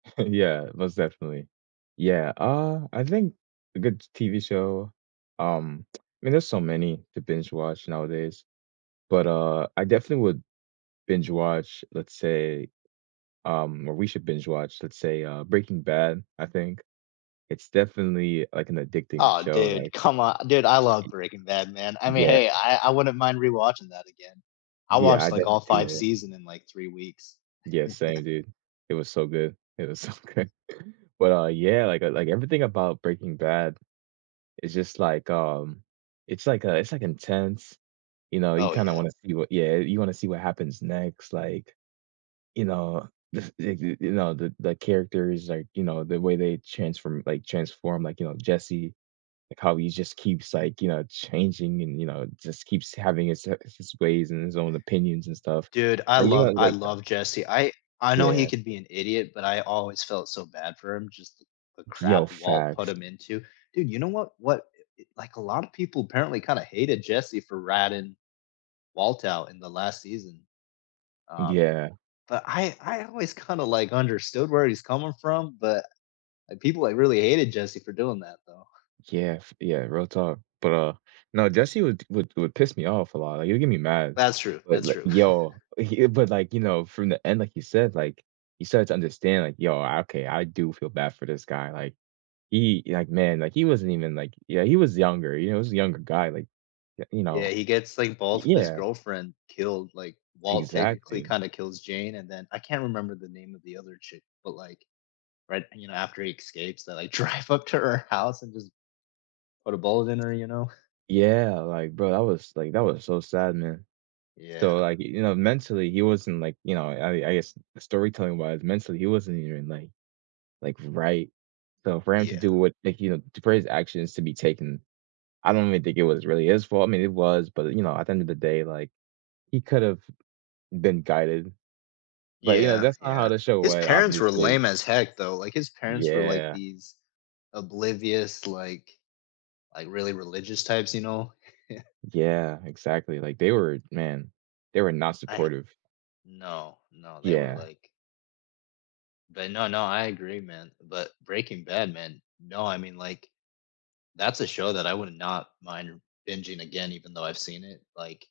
Yeah. Most definitely. Yeah, uh, I think a good TV show, um, I mean, there's so many to binge watch nowadays, but, uh, I definitely would binge watch, let's say, um or we should binge watch, let's say, uh, Breaking Bad, I think. It's definitely, like, an addicting Oh, show. Like dude. Come on. Dude, I love E Breaking Bad, man. I mean, yeah. hey. I I wouldn't mind rewatching that again. I Yeah. I watched, like, def all 5 yeah. season in, like, 3 weeks. Yeah. Same, dude. It was so good. It was so good. But, uh, yeah, like like, everything about Breaking Bad is just, like, um, it's, like, a it's like intense, you know? You Oh, kinda yeah. wanna see what yeah. You wanna see what happens next. Like, you know, the the, you know, the the characters, like, you know, the way they transform, like transform, like, you know, Jesse, like how he just keeps, like, you know, changing and, you know, just keeps having his, uh, his ways and his own opinions and stuff. Dude, I Are you love gonna, I like love Jesse. I I know he Yeah. could be an idiot, but I always felt so bad for him. Just the Yo, crap Walt put facts. him into. Dude, you know what what? Like, eh, a lot of people apparently kinda hated Jesse for ratting Walt out in the last season. Um, Yeah. but I I always kinda, like, understood where he's coming from. But, like, people, uh, really hated Jesse for doing that, though. Yeah, f yeah. Real talk. But, uh, no, Jesse would would would piss me off a lot. Like, he'd get me mad. That's true. But, That's like, true. yo, he, but, like, you know, from the end, like you said, like, he started to understand, like, yo, okay. I do feel bad for this guy. Like, he like, man, like, he wasn't even, like, yeah. He was younger. You know, he was a younger guy. Like, eh, you Yeah. know? He gets, like, both of his Yeah. girlfriend killed. Like, Walt technically Exactly. kinda kills Jane, and then I can't remember the name of the other chick. But, like, right, you know, after he escapes, they, like, drive up to her house and just put a bullet in her, you know? Yeah. Like, bro, that was, like, that was so sad, man. So, Yeah. like, you know, mentally, he wasn't, like you know, I I guess, storytelling wise, mentally, he wasn't even, like like, right. So for him to Yeah. do what like, you know, to put his actions to be taken, I don't really think it was really his fault. I mean, it was. But, you know, at the end of the day, like, he could have been guided. But, you know, Yeah. that's not how Yeah. to show His went, parents were obviously. lame as heck, though. Like, his parents were, like, Yeah. these oblivious, like like, really religious types, you know? Yeah. Yeah. Exactly. Like, they were man, they were not I supportive. No, no. They were, Yeah. like But no, no, I agree, man. But, Breaking Bad, man. No. I mean, like, that's a show that I would not mind bingeing again, even though I've seen it, like